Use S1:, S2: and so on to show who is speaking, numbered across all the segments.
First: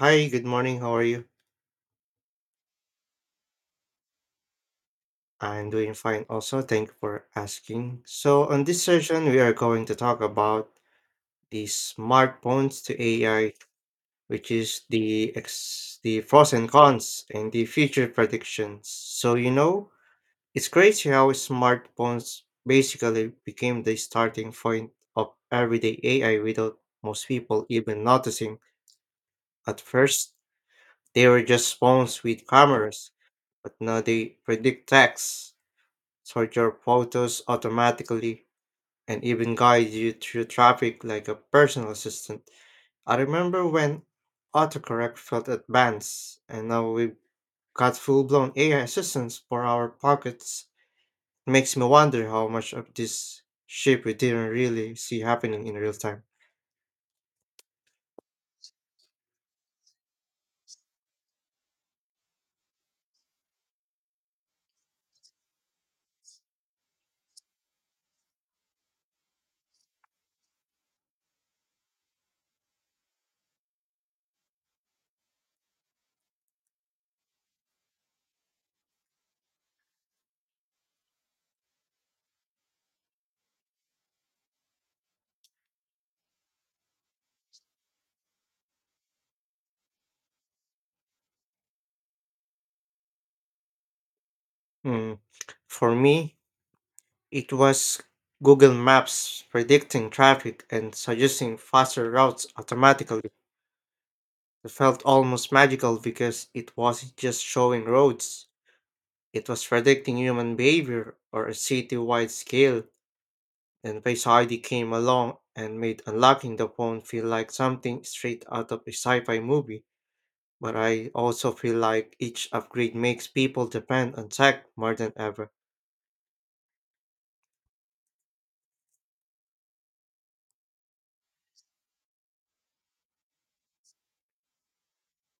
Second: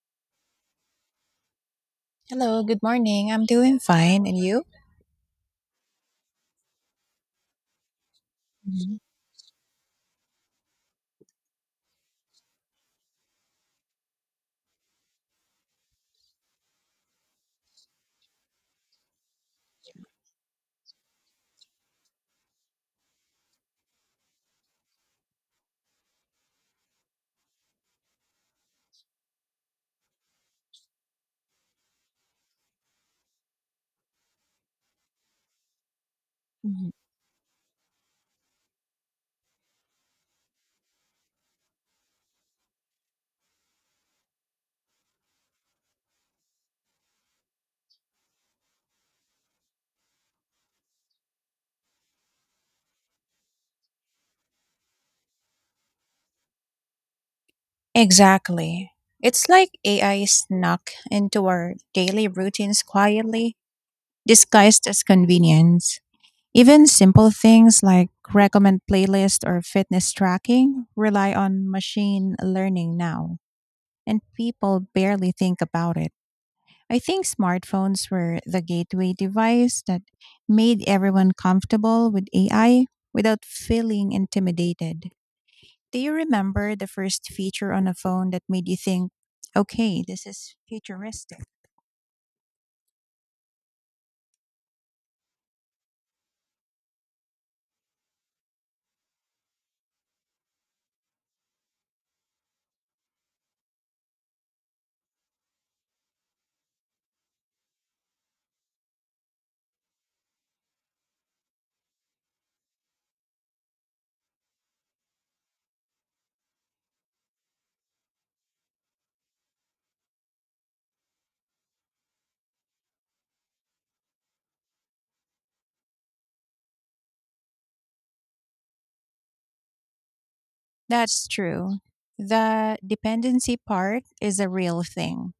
S1: Hi, good morning. How are you?
S2: Hello, good morning. I'm doing fine. And you?
S1: I'm doing fine also. Thank you for asking. So, on this
S2: Mhm,
S1: session, we are going to talk about the smartphones to AI, which is the pros and cons and the future predictions. So, you know, it's crazy how smartphones basically became the starting point of everyday AI without most people even noticing. At first, they were just phones with cameras, but now they predict text sort your
S2: mhm.
S1: photos automatically, and even guide you through traffic like a personal assistant. I remember when autocorrect felt advanced, and now we've got full blown AI assistants for our pockets. It makes me wonder how much of this shift we didn't really see happening in real time.
S2: Exactly. It's like AI snuck into our daily routines quietly, disguised as convenience. Even simple things like recommend playlist or fitness tracking rely on machine learning now, and people barely think about it. I think smartphones were the gateway device that made everyone comfortable with AI without feeling intimidated. Do you remember the first feature on a phone that made you think, okay, this is futuristic?
S1: Mm. For me, it was Google Maps predicting traffic and suggesting faster routes automatically. It felt almost magical because it wasn't just showing roads, it was predicting human behavior or a city wide scale. And Face ID came along and made unlocking the phone feel like something straight out of a sci fi movie. But I also feel like each upgrade makes people depend on tech more than ever.
S2: That's true. The dependency part is a real thing.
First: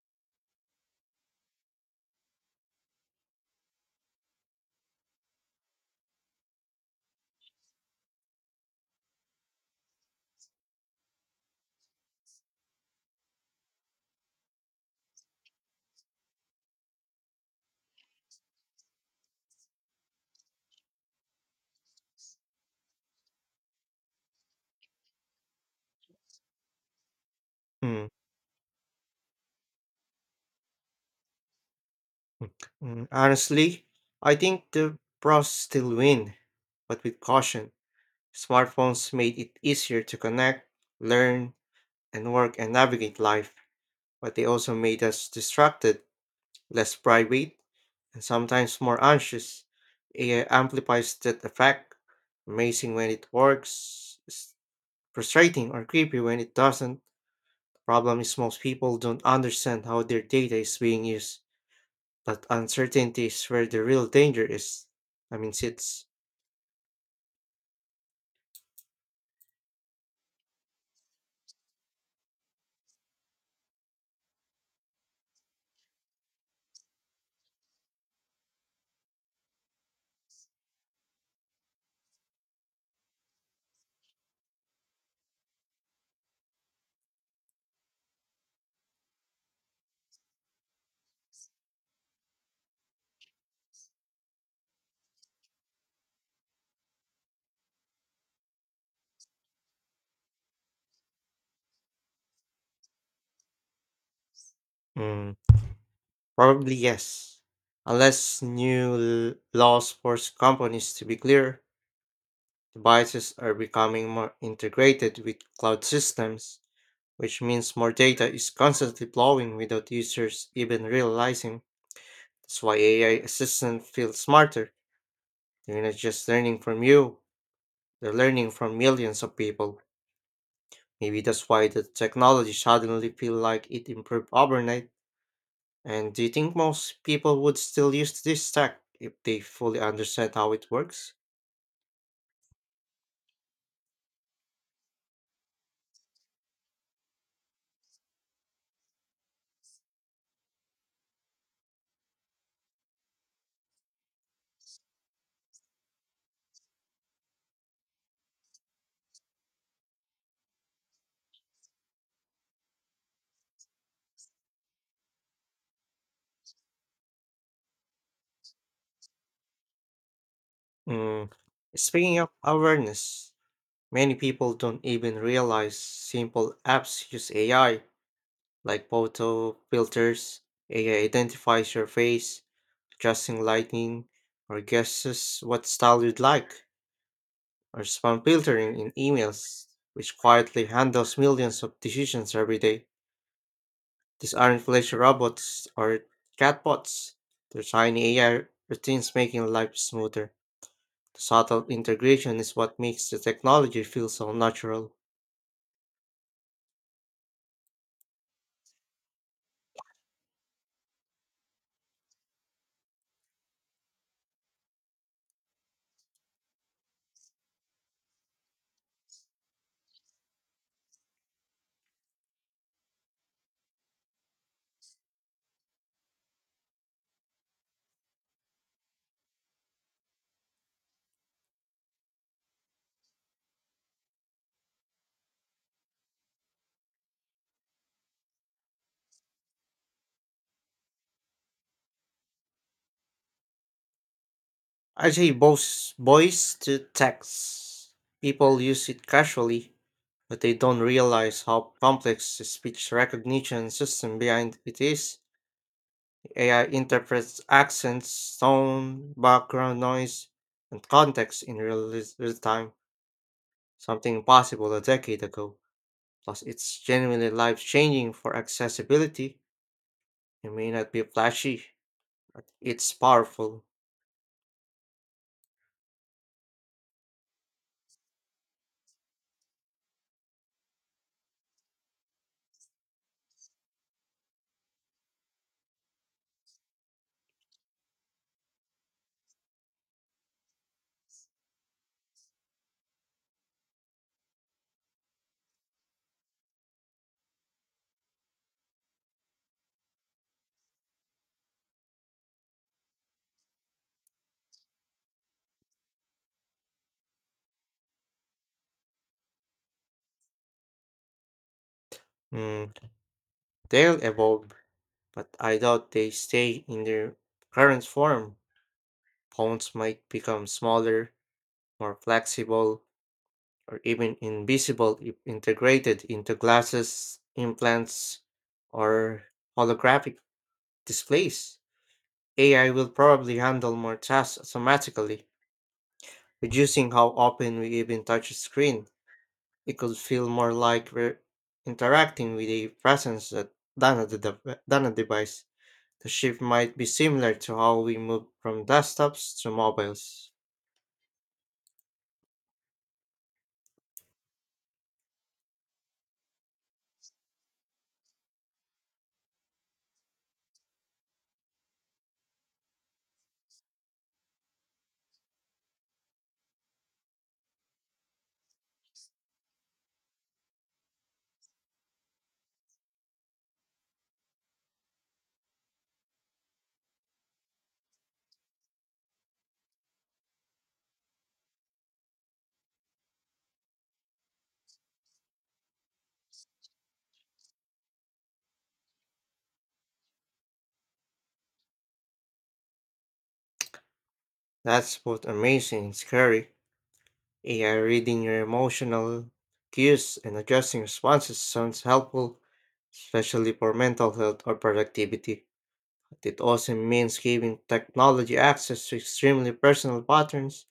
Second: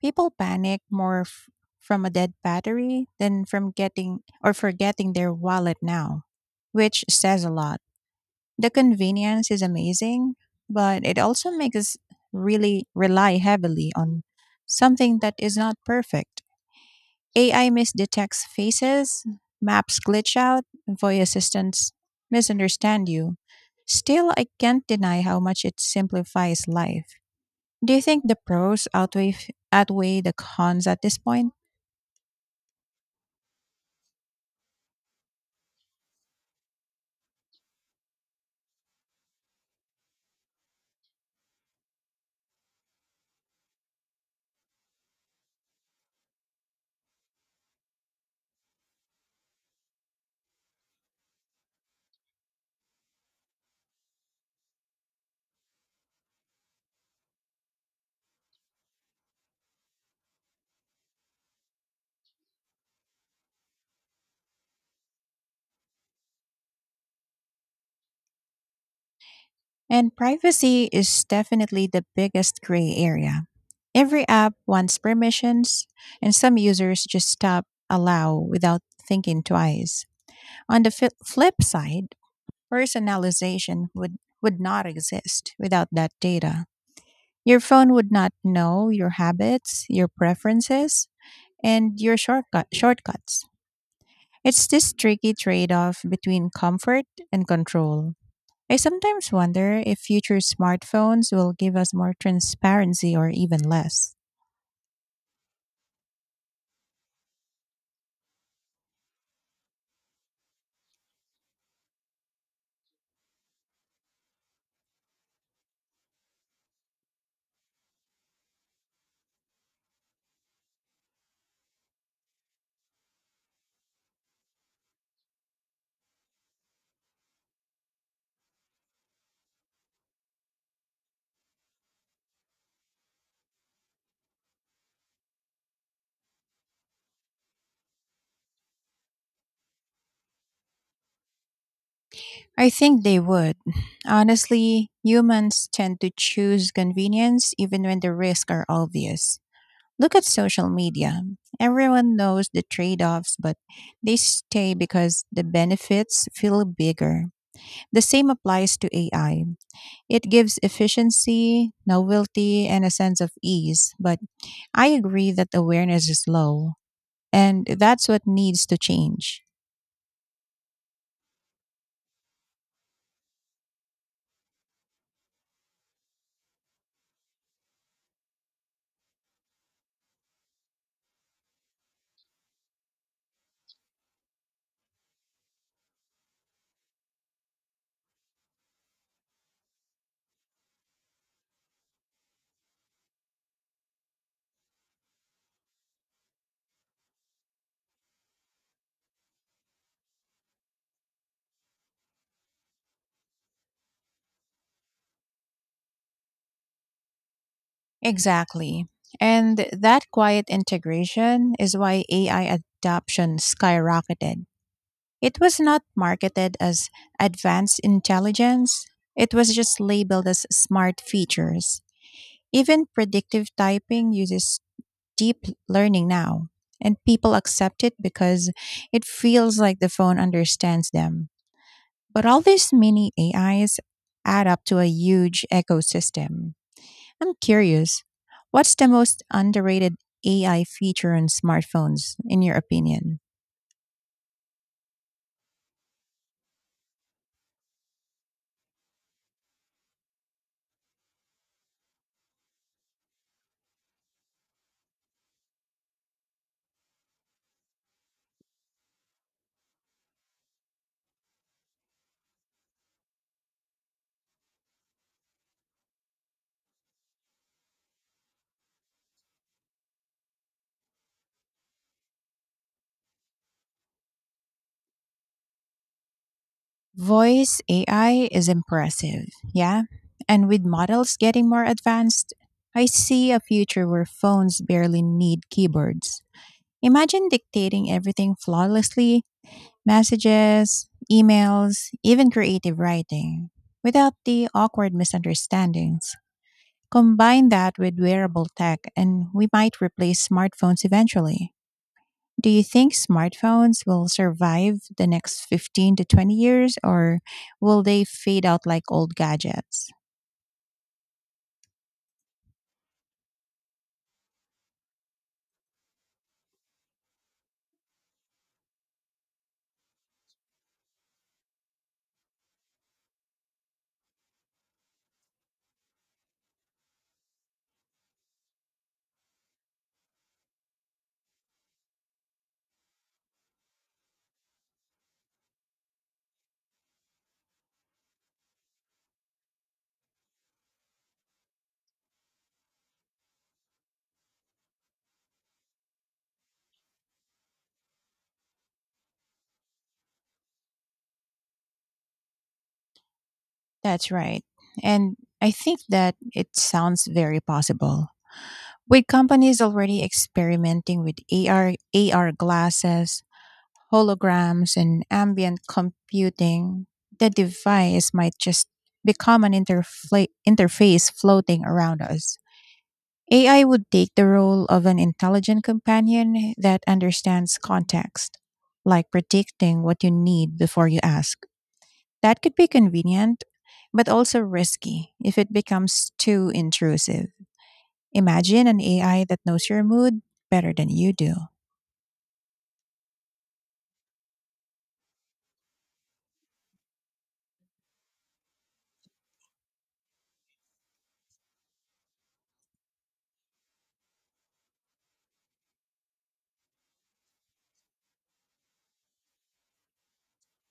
S2: People panic more from a dead battery than from getting or forgetting their wallet now, which says a lot. The convenience is amazing, but it also makes us really rely heavily on something that is not perfect. AI misdetects faces, maps glitch out, voice assistants misunderstand you. Still, I can't deny how much it simplifies life. Do you
S1: Mm,
S2: think the pros outweigh outweigh the cons at this point?
S1: Honestly, I think the pros still win, but with caution. Smartphones made it easier to connect, learn, and work and navigate life, but they also made us distracted, less private, and sometimes more anxious. AI amplifies that effect. Amazing when it works, frustrating or creepy when it doesn't. Problem is most people don't understand how their data is being used. That uncertainty is where the real danger is. I mean, it's
S2: And privacy is definitely the biggest gray area. Every app wants permissions, and some users just tap allow without thinking twice. On the flip side, personalization would not exist without that data. Your phone would not know your habits, your preferences, and your shortcuts. It's this tricky trade off between comfort and control. I sometimes wonder if future smartphones will give us more transparency or even less.
S1: mm, Probably yes, unless laws force companies to be clear. Devices are becoming more integrated with cloud systems, which means more data is constantly flowing without users even realizing. That's why AI assistants feel smarter. They're not just learning from you, they're learning from millions of people. Maybe that's why the technology suddenly feel like it improved overnight. And do you think most people would still use this tech if they fully understand how it works?
S2: I think they would. Honestly, humans tend to choose convenience even when the risks are obvious. Look at social media. Everyone knows the trade offs, but they stay because the benefits feel bigger. The same applies to AI. It gives efficiency, novelty, and a sense of ease, but I agree that awareness is low, and that's what needs to change.
S1: Mm. Speaking of awareness, many people don't even realize simple apps use AI, like photo filters, AI identifies your face, adjusting lighting, or guesses what style you'd like, or spam filtering in emails, which quietly handles millions of decisions every day. These aren't flashy robots or chatbots. They're tiny AI routines making life smoother. The subtle integration is what makes the technology feel so natural.
S2: Exactly. And that quiet integration is why AI adoption skyrocketed. It was not marketed as advanced intelligence, it was just labeled as smart features. Even predictive typing uses deep learning now, and people accept it because it feels like the phone understands them. But all these mini AIs add up to a huge ecosystem. I'm curious, what's the most underrated AI feature on smartphones, in your opinion?
S1: I say both voice to text. People use it casually, but they don't realize how complex the speech recognition system behind it is. AI interprets accents, tone, background noise, and context in real time, something impossible a decade ago. Plus, it's genuinely life changing for accessibility. It may not be flashy, but it's powerful.
S2: Voice AI is impressive, yeah? And with models getting more advanced, I see a future where phones barely need keyboards. Imagine dictating everything flawlessly messages, emails, even creative writing without the awkward misunderstandings. Combine that with wearable tech, and we might replace smartphones eventually. Do you think smartphones will survive the next 15 to 20 years or will they fade out like old gadgets?
S1: Mm, They'll evolve, but I doubt they stay in their current form. Phones might become smaller, more flexible, or even invisible if integrated into glasses, implants, or holographic displays. AI will probably handle more tasks automatically, reducing how often we even touch a screen. It could feel more like we're interacting with a presence than a device. The shift might be similar to how we moved from desktops to mobiles.
S2: That's right. And I think that it sounds very possible. With companies already experimenting with AR, AR glasses, holograms, and ambient computing, the device might just become an interface floating around us. AI would take the role of an intelligent companion that understands context, like predicting what you need before you ask. That could be convenient, but also risky if it becomes too intrusive. Imagine an AI that knows your mood better than you do.
S1: That's both amazing and scary. AI reading your emotional cues and adjusting responses sounds helpful, especially for mental health or productivity. But it also means giving technology access to extremely personal patterns.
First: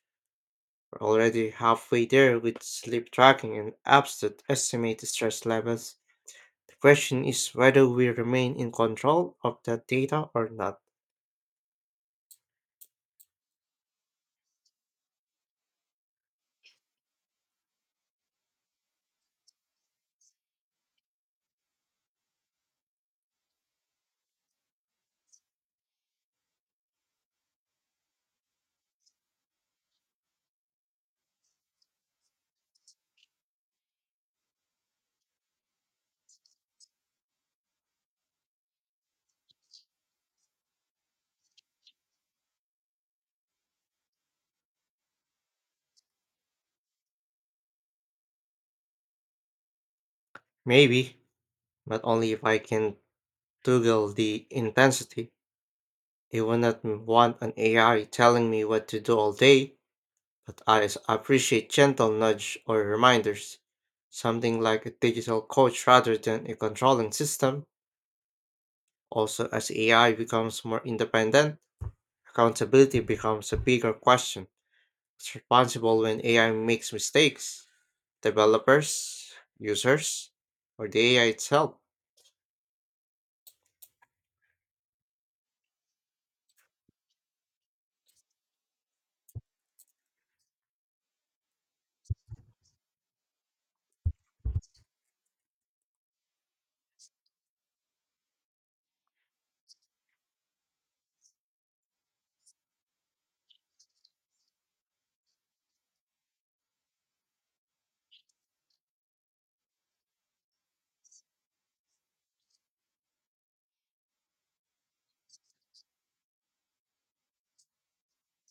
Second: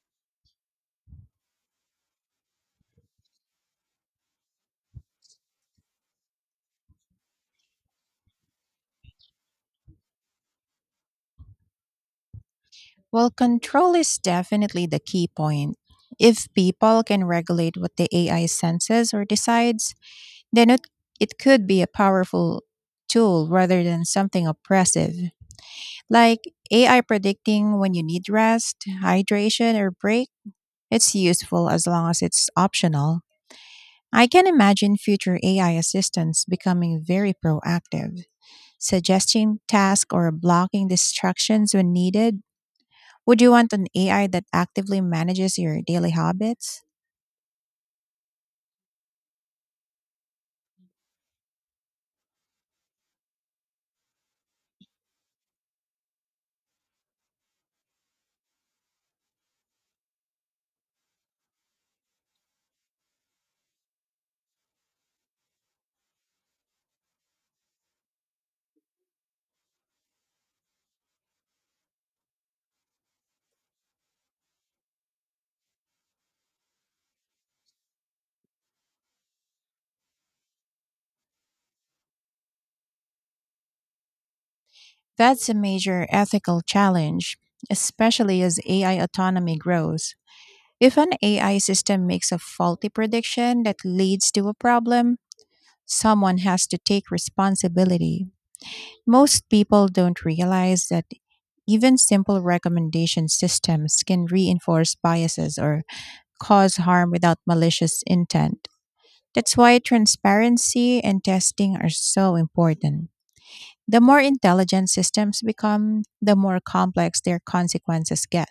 S1: We're already halfway there with sleep tracking and apps that estimate stress levels. The question is whether we remain in control of that data or not.
S2: Well, control is definitely the key point. If people can regulate what the AI senses or decides, then it could be a powerful tool rather than something oppressive. Like AI predicting when you need rest, hydration, or break, it's useful as long as it's optional. I can imagine future AI assistants becoming very proactive, suggesting tasks or blocking distractions when needed. Would you want an AI that actively manages your daily habits?
S1: Maybe, but only if I can toggle the intensity. I will not want an AI telling me what to do all day, but appreciate gentle nudge or reminders. Something like a digital coach rather than a controlling system. Also, as AI becomes more independent, accountability becomes a bigger question. It's responsible when AI makes mistakes. Developers, users, or the AI itself.
S2: That's a major ethical challenge, especially as AI autonomy grows. If an AI system makes a faulty prediction that leads to a problem, someone has to take responsibility. Most people don't realize that even simple recommendation systems can reinforce biases or cause harm without malicious intent. That's why transparency and testing are so important. The more intelligent systems become, the more complex their consequences get.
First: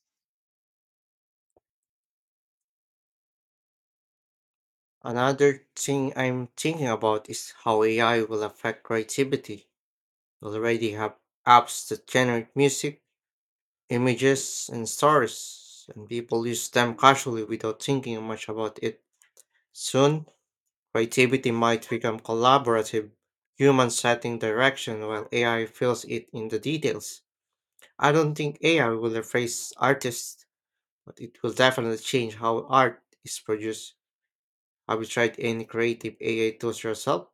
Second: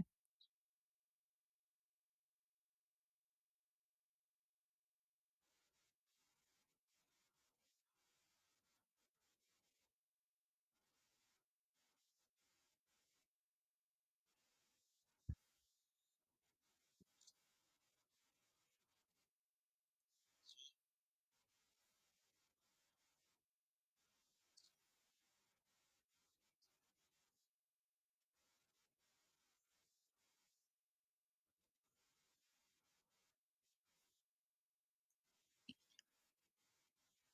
S1: Another thing I'm thinking about is how AI will affect creativity. We already have apps that generate music, images, and stories, and people use them casually without thinking much about it. Soon, creativity might become collaborative, human setting direction while AI fills it in the details. I don't think AI will replace artists, but it will definitely change how art is produced. Have you tried any creative AI tools yourself?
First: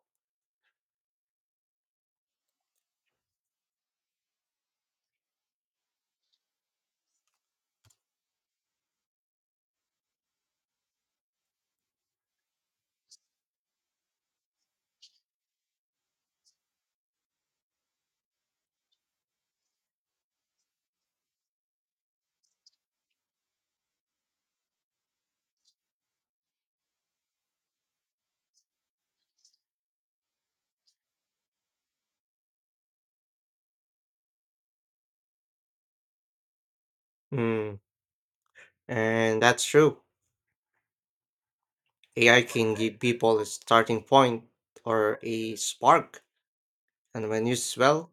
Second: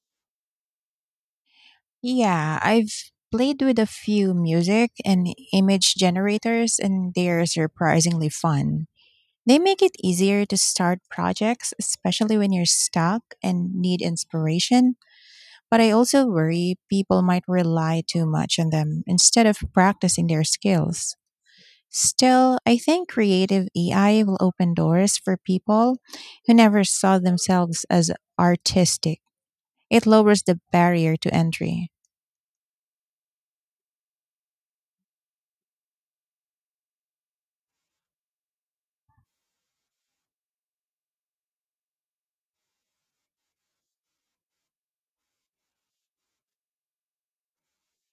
S2: Yeah, I've played with a few music and image generators, and they're surprisingly fun. They make it easier to start projects, especially when you're stuck and need inspiration. But I also worry people might rely too much on them instead of practicing their skills. Still, I think creative AI will open doors for people who never saw themselves as artistic. It lowers the barrier to entry.
S1: Hmm. And that's true. AI can give people a starting point or a spark, and when used well,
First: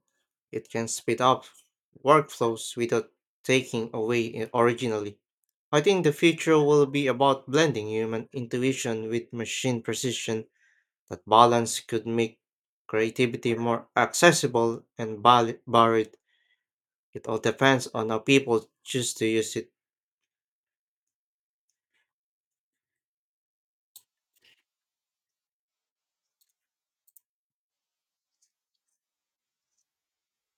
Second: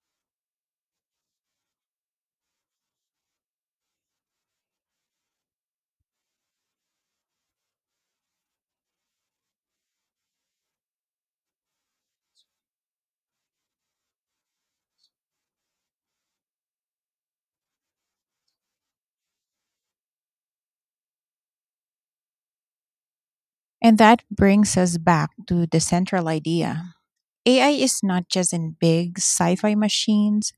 S1: it can speed up workflows without taking away originally. I think the future will be about blending human intuition with machine precision. That balance could make creativity more accessible and varied. It all depends on how people choose to use it.
S2: And that brings us back to the central idea. AI is not just in big sci fi machines,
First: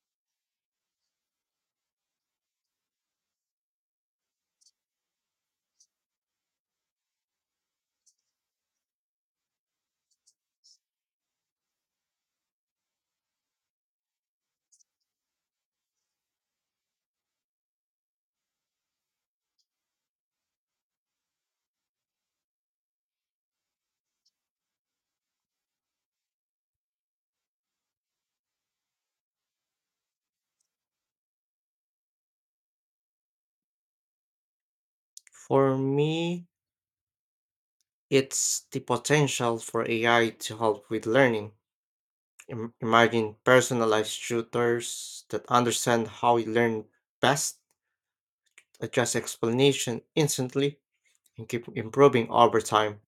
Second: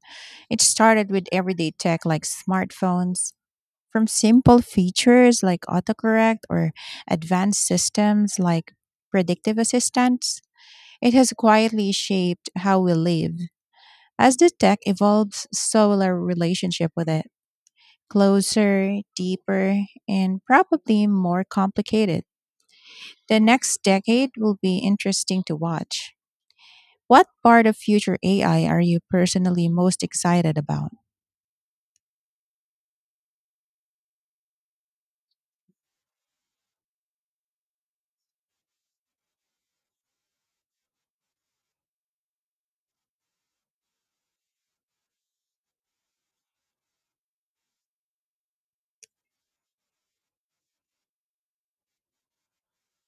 S2: it started with everyday tech like smartphones, from simple features like autocorrect or advanced systems like predictive assistance. It has quietly shaped how we live. As the tech evolves, so will our relationship with it closer, deeper, and probably more complicated. The next decade will be interesting to watch. What part of future AI are you personally most excited about?
S1: For me, it's the potential for AI to help with learning. Imagine personalized tutors that understand how you learn best, adjust explanation instantly, and keep improving over time.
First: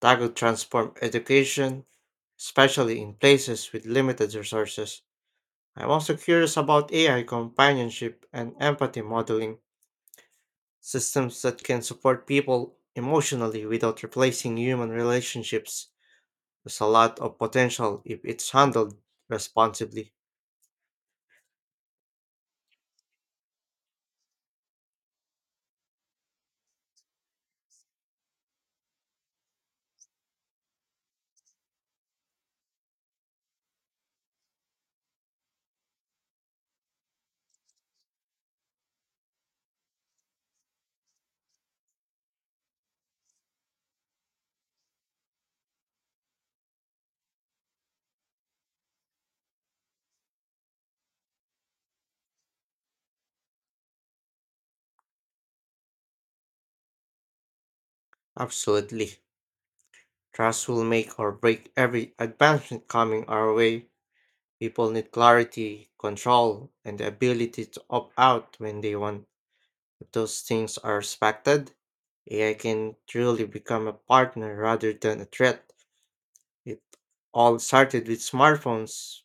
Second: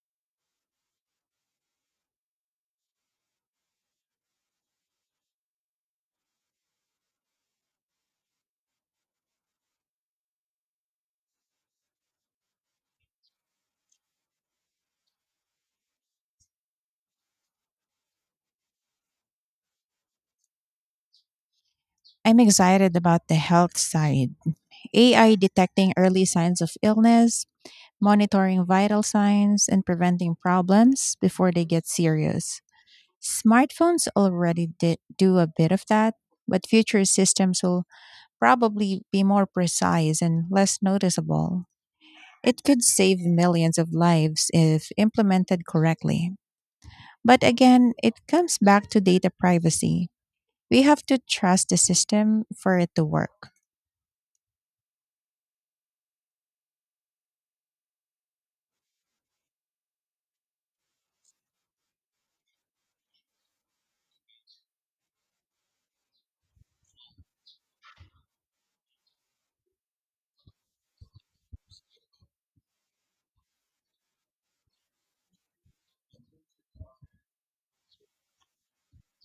S1: That could transform education, especially in places with limited resources. I'm also curious about AI companionship and empathy modeling, systems that can support people emotionally without replacing human relationships. There's a lot of potential if it's handled responsibly.
S2: I'm excited about the health side. AI detecting early signs of illness, monitoring vital signs, and preventing problems before they get serious. Smartphones already do a bit of that, but future systems will probably be more precise and less noticeable. It could save millions of lives if implemented correctly. But again, it comes back to data privacy. We have to trust the system for it to work.
S1: Absolutely. Trust will make or break every advancement coming our way. People need clarity, control, and the ability to opt out when they want. If those things are respected, AI can truly become a partner rather than a threat. It all started with smartphones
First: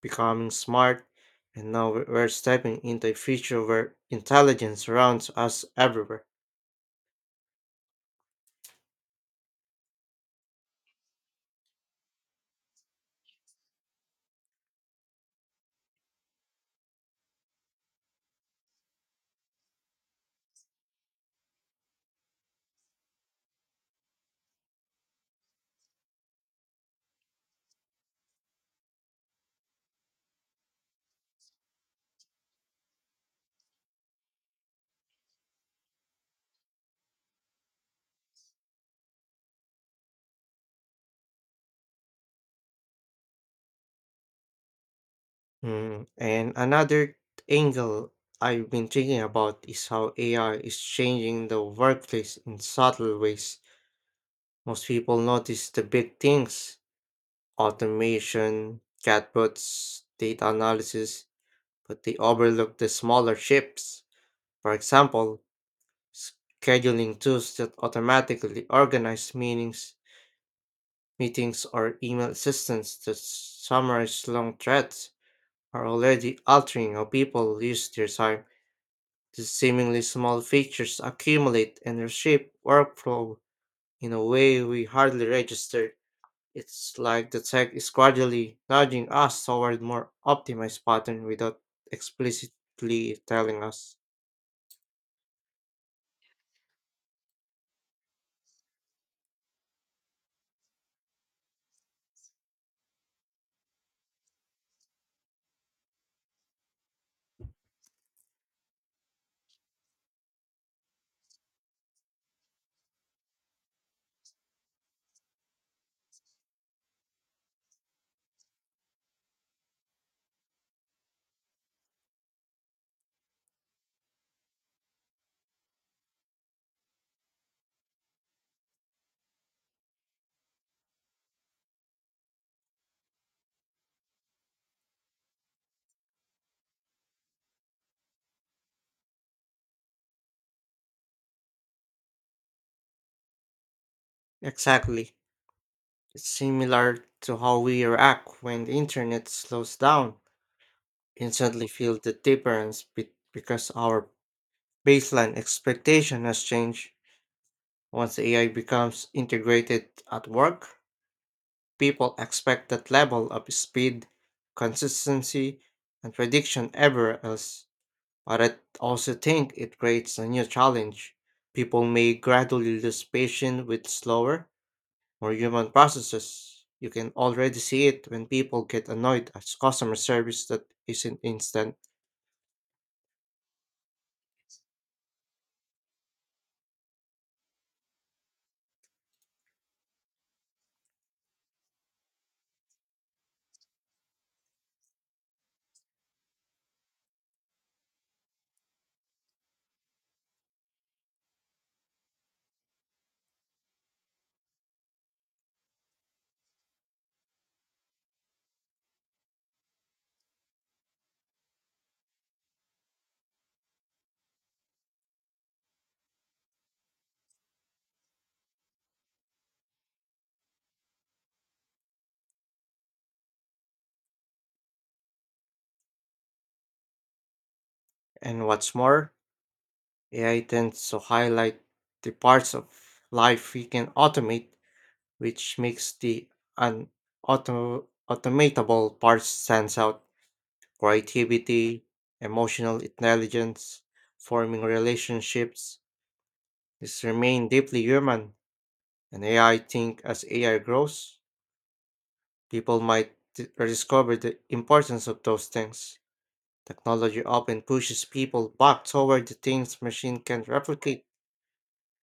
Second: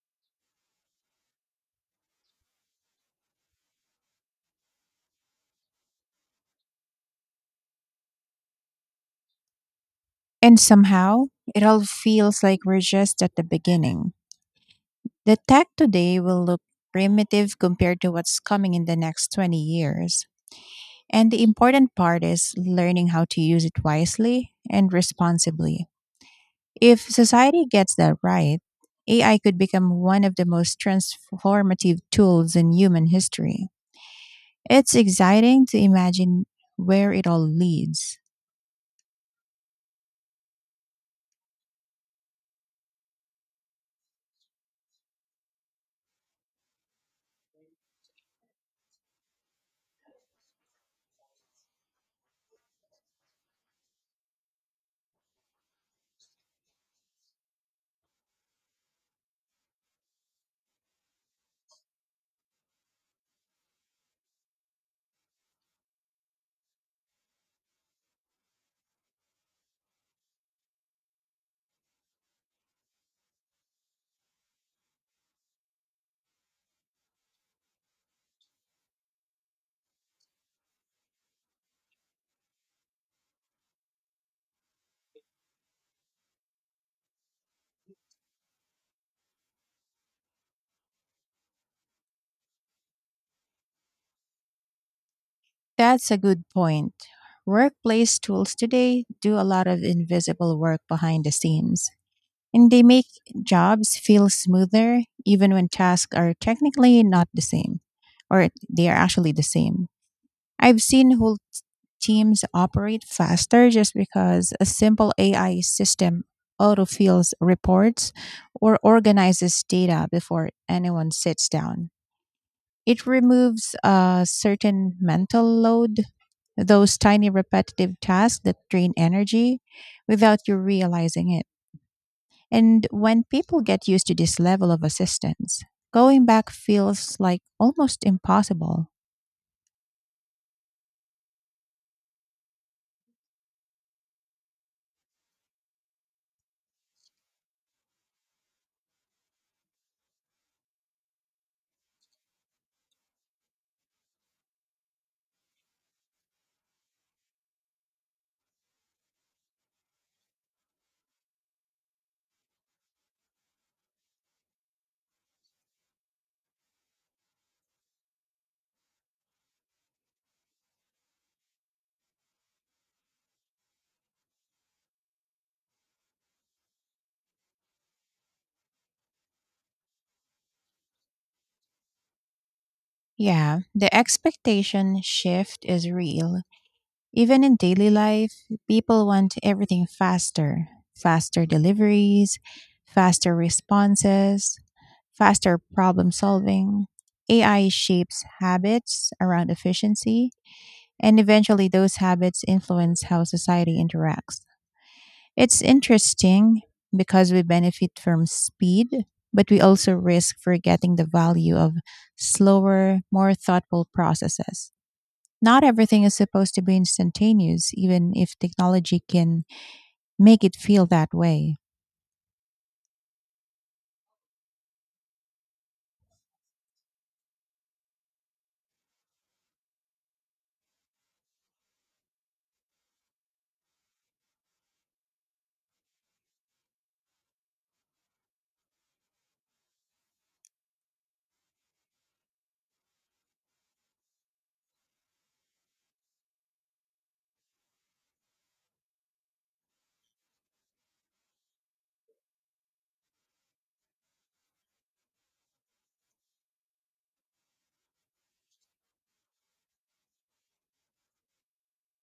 S1: becoming smart, and now we're stepping into a future where intelligence surrounds us everywhere.
S2: And somehow, it all feels like we're just at the beginning. The tech today will look primitive compared to what's coming in the next 20 years. And the important part is learning how to use it wisely and responsibly. If society gets that right, AI could become one of the most transformative tools in human history. It's exciting to imagine where it all leads.
S1: Mm, and another angle I've been thinking about is how AI is changing the workplace in subtle ways. Most people notice the big things: automation, chatbots, data analysis, but they overlook the smaller shifts. For example, scheduling tools that automatically organize meetings or email systems that summarize long threads are already altering how people use their time. These seemingly small features accumulate and reshape workflow in a way we hardly register. It's like the tech is gradually nudging us toward more optimized pattern without explicitly telling us.
S2: That's a good point. Workplace tools today do a lot of invisible work behind the scenes, and they make jobs feel smoother even when tasks are technically not the same, or they are actually the same. I've seen whole teams operate faster just because a simple AI system autofills reports or organizes data before anyone sits down. It removes a certain mental load, those tiny repetitive tasks that drain energy without you realizing it. And when people get used to this level of assistance, going back feels like almost impossible.
S1: Exactly. It's similar to how we react when the internet slows down. We instantly feel the difference because our baseline expectation has changed. Once AI becomes integrated at work, people expect that level of speed, consistency, and prediction ever else, but I also think it creates a new challenge. People may gradually lose patience with slower, more human processes. You can already see it when people get annoyed at customer service that isn't instant.
S2: Yeah, the expectation shift is real. Even in daily life, people want everything faster faster deliveries, faster responses, faster problem solving. AI shapes habits around efficiency, and eventually those habits influence how society interacts. It's interesting because we benefit from speed, but we also risk forgetting the value of slower, more thoughtful processes. Not everything is supposed to be instantaneous, even if technology can make it feel that way.
S1: And what's more, AI tends to highlight the parts of life we can automate, which makes the un- automatable parts stands out. Creativity, emotional intelligence, forming relationships. These remain deeply human, and AI think as AI grows, people might rediscover the importance of those things. Technology often pushes people back toward the things machine can replicate.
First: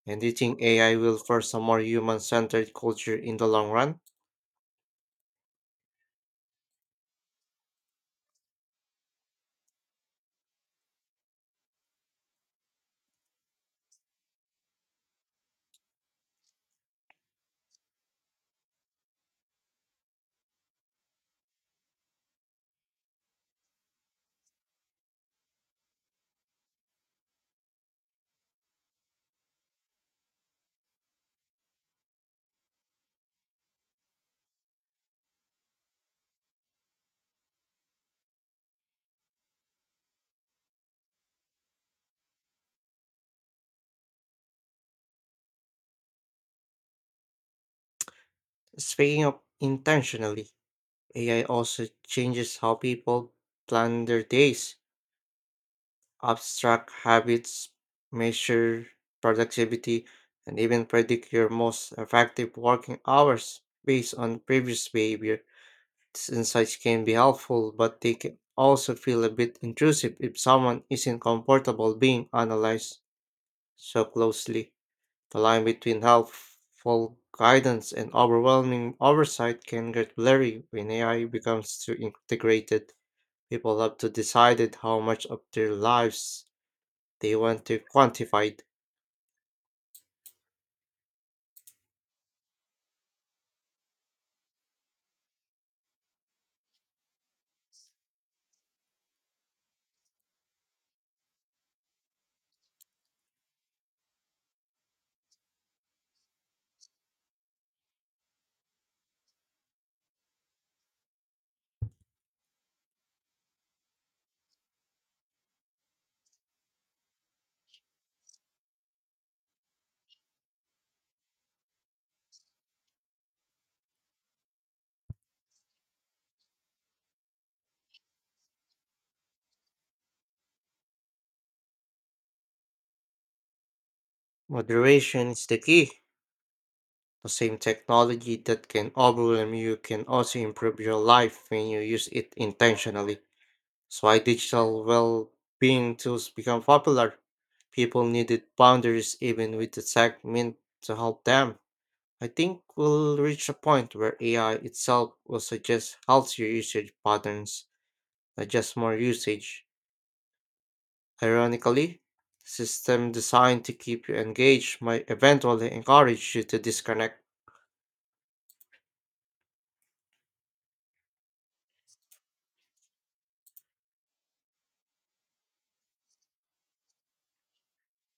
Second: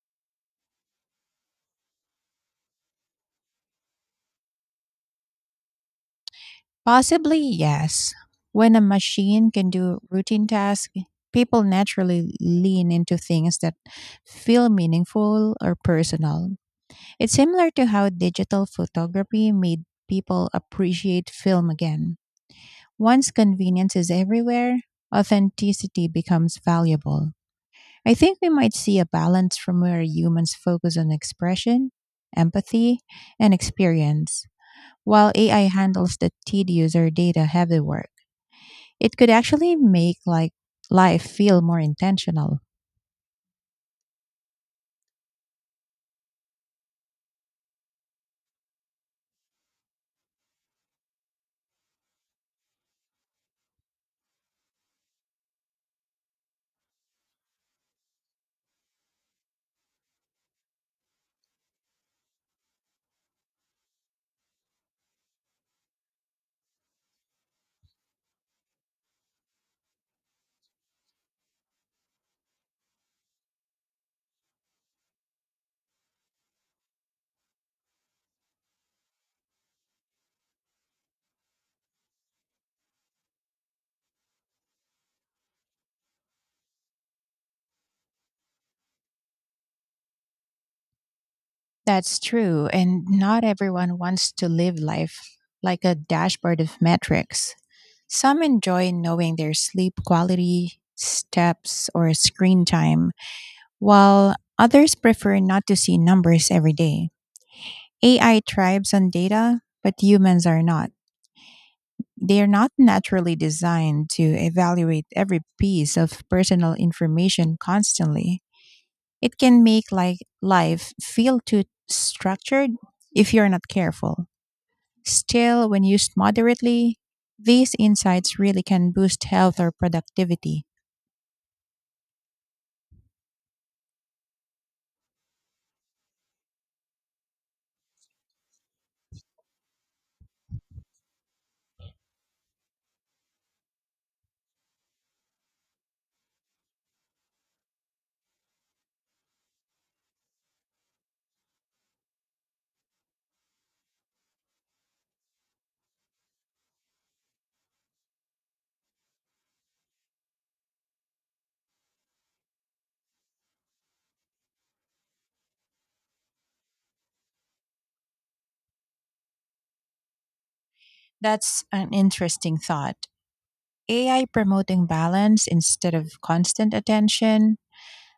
S1: And do you think AI will force a more human centered culture in the long run?
S2: Possibly, yes. When a machine can do routine tasks, people naturally lean into things that feel meaningful or personal. It's similar to how digital photography made people appreciate film again. Once convenience is everywhere, authenticity becomes valuable. I think we might see a balance from where humans focus on expression, empathy, and experience, while AI handles the tedious or data heavy work. It could actually make like life feel more intentional.
S1: Speaking of intentionally, AI also changes how people plan their days, abstract habits, measure productivity, and even predict your most effective working hours based on previous behavior. These insights can be helpful, but they can also feel a bit intrusive if someone isn't comfortable being analyzed so closely. The line between helpful guidance and overwhelming oversight can get blurry when AI becomes too integrated. People have to decide how much of their lives they want to quantify.
S2: That's true, and not everyone wants to live life like a dashboard of metrics. Some enjoy knowing their sleep quality, steps, or screen time, while others prefer not to see numbers every day. AI thrives on data, but humans are not. They are not naturally designed to evaluate every piece of personal information constantly. It can make like life feel too structured if you're not careful. Still, when used moderately, these insights really can boost health or productivity.
S1: Moderation is the key. The same technology that can overwhelm you can also improve your life when you use it intentionally. That's why digital well being tools become popular. People needed boundaries even with the tech meant to help them. I think we'll reach a point where AI itself will suggest healthier usage patterns, not just more usage. Ironically, system designed to keep you engaged might eventually encourage you to disconnect.
S2: That's an interesting thought. AI promoting balance instead of constant attention.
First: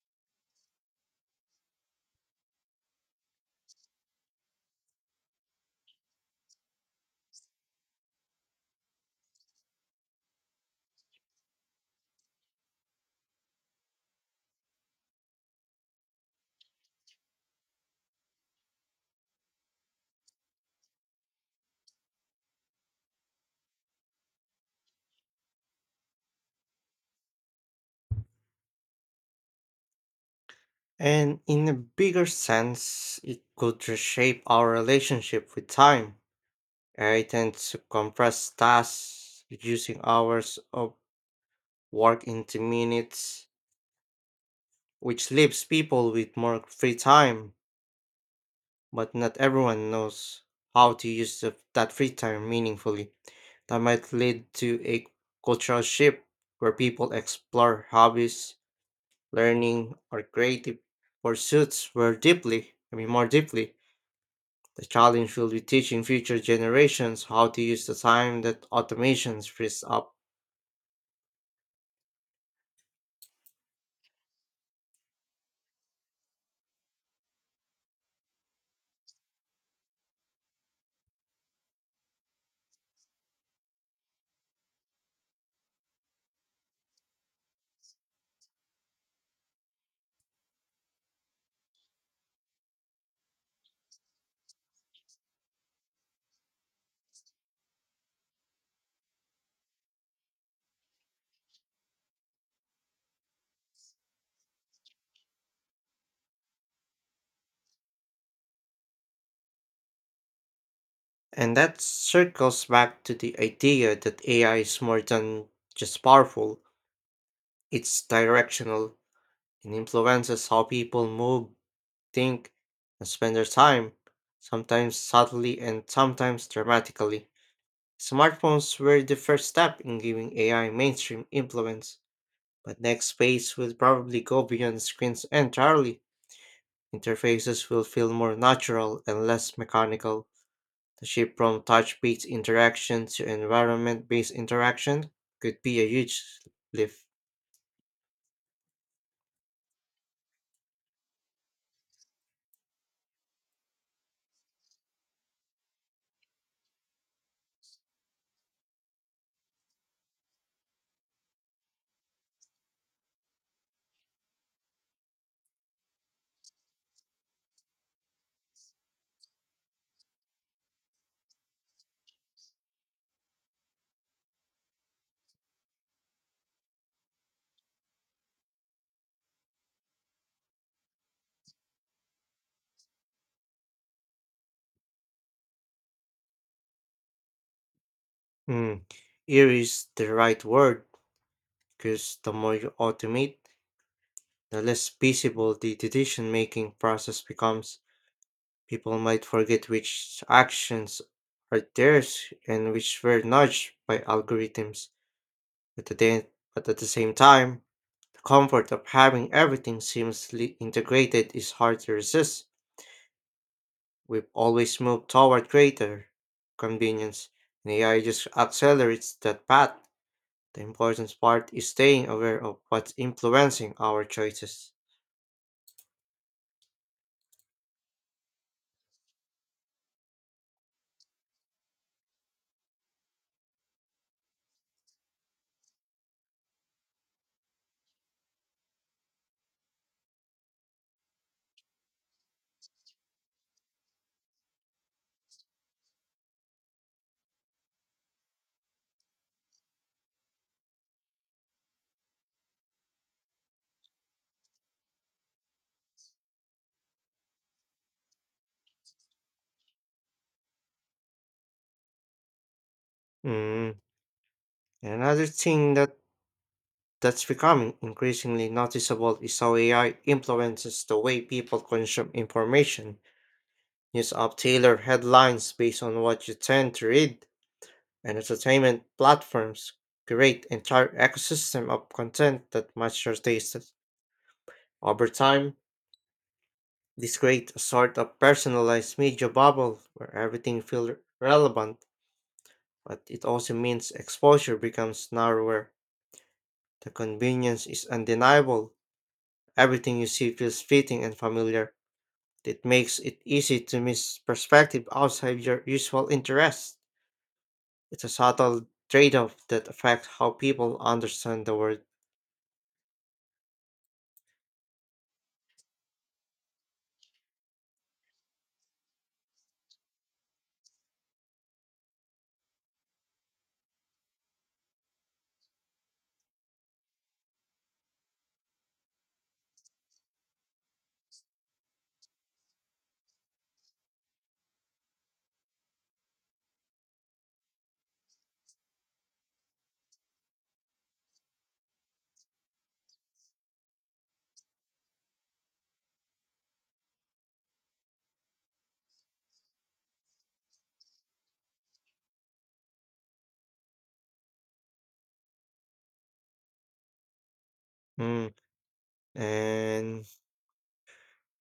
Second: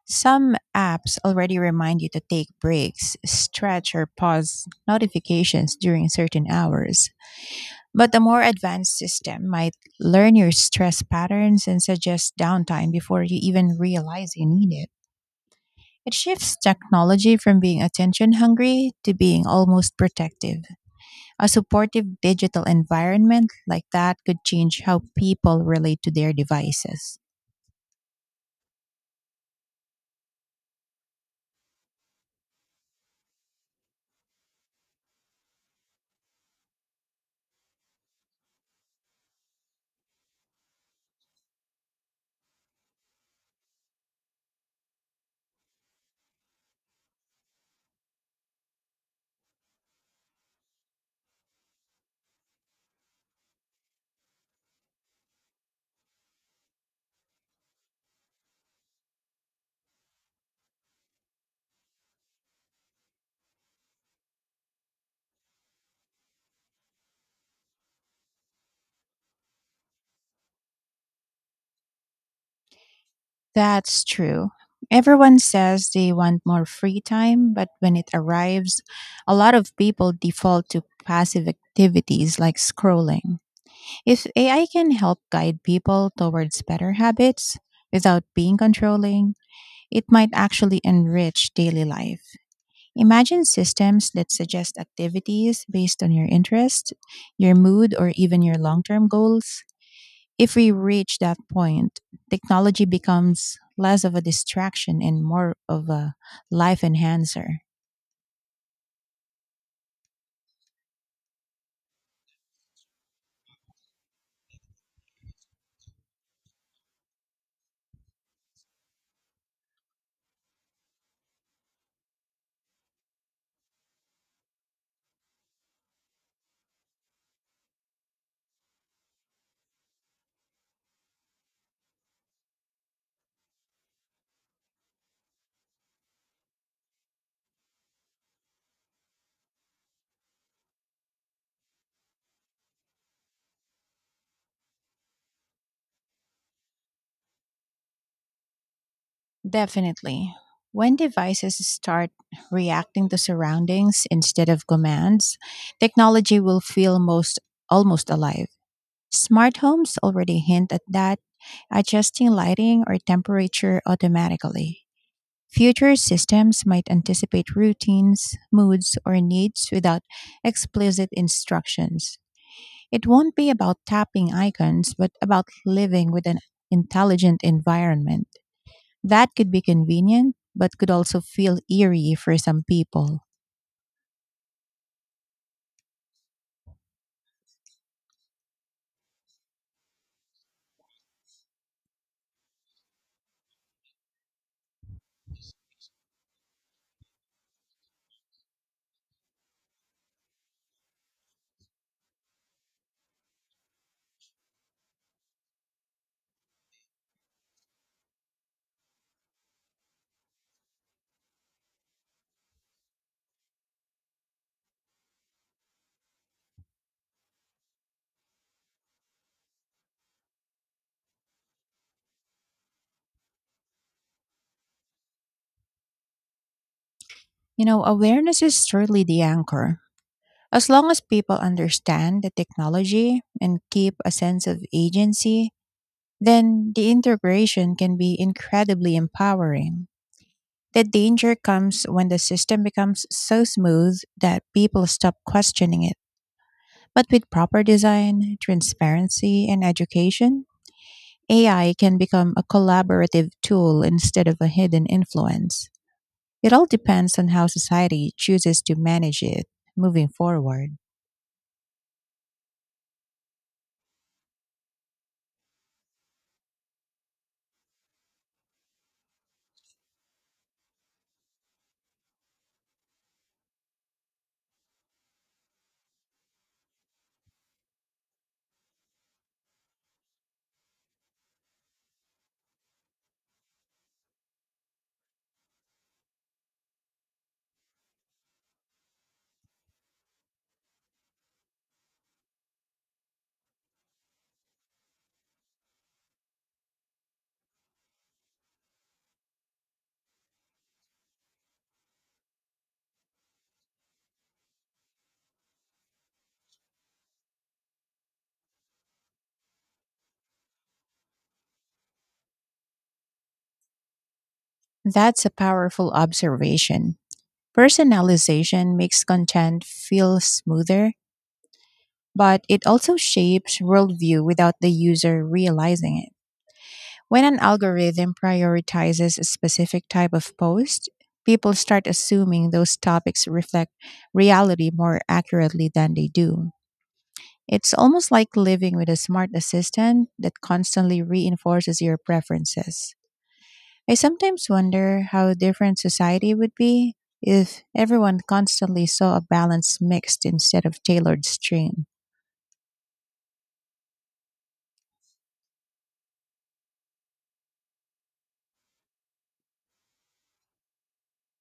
S2: Some apps already remind you to take breaks, stretch, or pause notifications during certain hours. But a more advanced system might learn your stress patterns and suggest downtime before you even realize you need it. It shifts technology from being attention hungry to being almost protective. A supportive digital environment like that could change how people relate to their devices.
S1: And in a bigger sense, it could reshape our relationship with time. I tend to compress tasks, reducing hours of work into minutes, which leaves people with more free time, but not everyone knows how to use that free time meaningfully. That might lead to a cultural shift where people explore hobbies, learning, or creative pursuits more deeply. More deeply. The challenge will be teaching future generations how to use the time that automation frees up.
S2: That's true. Everyone says they want more free time, but when it arrives, a lot of people default to passive activities like scrolling. If AI can help guide people towards better habits without being controlling, it might actually enrich daily life. Imagine systems that suggest activities based on your interest, your mood, or even your long term goals. If we reach that point, technology becomes less of a distraction and more of a life enhancer.
S1: And that circles back to the idea that AI is more than just powerful, it's directional and influences how people move, think, and spend their time, sometimes subtly and sometimes dramatically. Smartphones were the first step in giving AI mainstream influence, but next space will probably go beyond screens entirely. Interfaces will feel more natural and less mechanical. The shift from touch-based interaction to environment-based interaction could be a huge lift.
S2: Definitely. When devices start reacting to surroundings instead of commands, technology will feel most almost alive. Smart homes already hint at that, adjusting lighting or temperature automatically. Future systems might anticipate routines, moods, or needs without explicit instructions. It won't be about tapping icons, but about living with an intelligent environment. That could be convenient, but could also feel eerie for some people.
S1: Mm. Here is the right word, because the more you automate, the less feasible the decision making process becomes. People might forget which actions are theirs and which were nudged by algorithms. But at the, but at the same time, the comfort of having everything seamlessly integrated is hard to resist. We've always moved toward greater convenience, and AI just accelerates that path. The important part is staying aware of what's influencing our choices.
S2: You know, awareness is surely the anchor. As long as people understand the technology and keep a sense of agency, then the integration can be incredibly empowering. The danger comes when the system becomes so smooth that people stop questioning it. But with proper design, transparency, and education, AI can become a collaborative tool instead of a hidden influence. It all depends on how society chooses to manage it moving forward.
S1: Mm. Another thing that That's becoming increasingly noticeable is how AI influences the way people consume information. News app tailor headlines based on what you tend to read, and entertainment platforms create entire ecosystem of content that match your tastes. Over time, this creates a sort of personalized media bubble where everything feels relevant, but it also means exposure becomes narrower. The convenience is undeniable. Everything you see feels fitting and familiar. It makes it easy to miss perspective outside your usual interests. It's a subtle trade off that affects how people understand the world.
S2: That's a powerful observation. Personalization makes content feel smoother, but it also shapes worldview without the user realizing it. When an algorithm prioritizes a specific type of post, people start assuming those topics reflect reality more accurately than they do. It's almost like living with a smart assistant that constantly reinforces your preferences. I sometimes wonder how different society would be if everyone constantly saw a balanced mixed instead of tailored stream.
S1: Mm. And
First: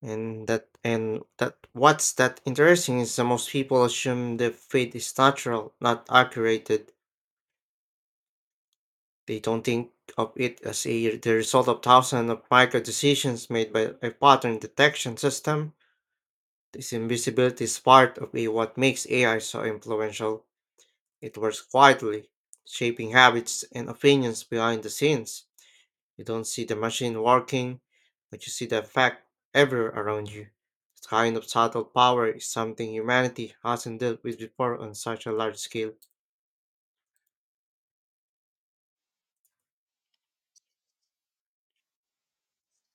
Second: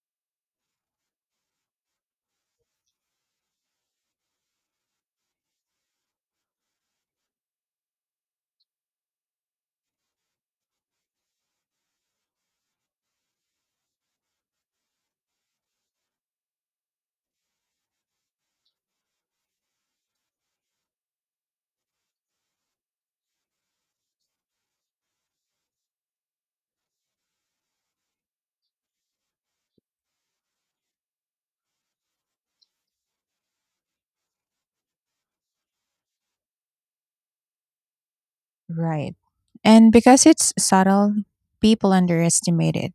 S1: and that What's that interesting is that most people assume the fate is natural, not accurate. They don't think of it as a the result of thousands of micro decisions made by a pattern detection system. This invisibility is part of what makes AI so influential. It works quietly, shaping habits and opinions behind the scenes. You don't see the machine working, but you see the effect everywhere around you. This kind of subtle power is something humanity hasn't dealt with before on such a large scale.
S2: Right. And because it's subtle, people underestimate it.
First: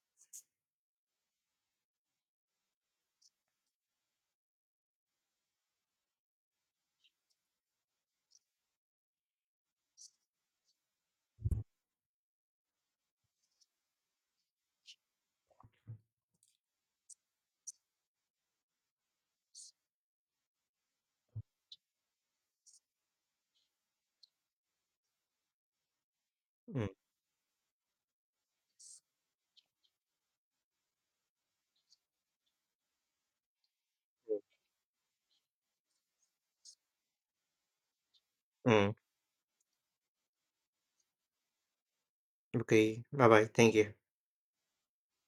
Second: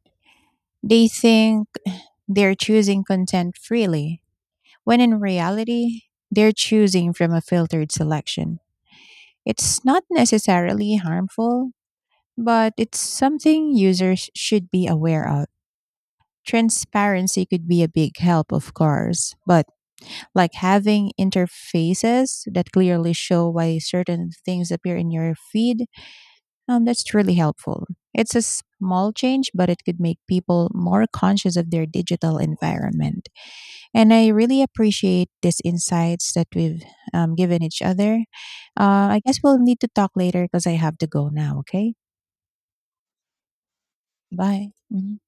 S2: They think they're choosing content freely, when in reality, they're choosing from a filtered selection. It's not necessarily harmful, but it's something users should be aware of. Transparency could be a big help, of course, but like having interfaces that clearly show why certain things appear in your feed,
S1: Mm.
S2: that's really helpful. It's a small change, but it could make people more conscious of their digital environment. And I really appreciate these insights that we've given each other.
S1: Mm.
S2: I guess we'll need to talk later because I have to go now, okay?
S1: Okay, bye bye. Thank you.
S2: Bye. Mhm.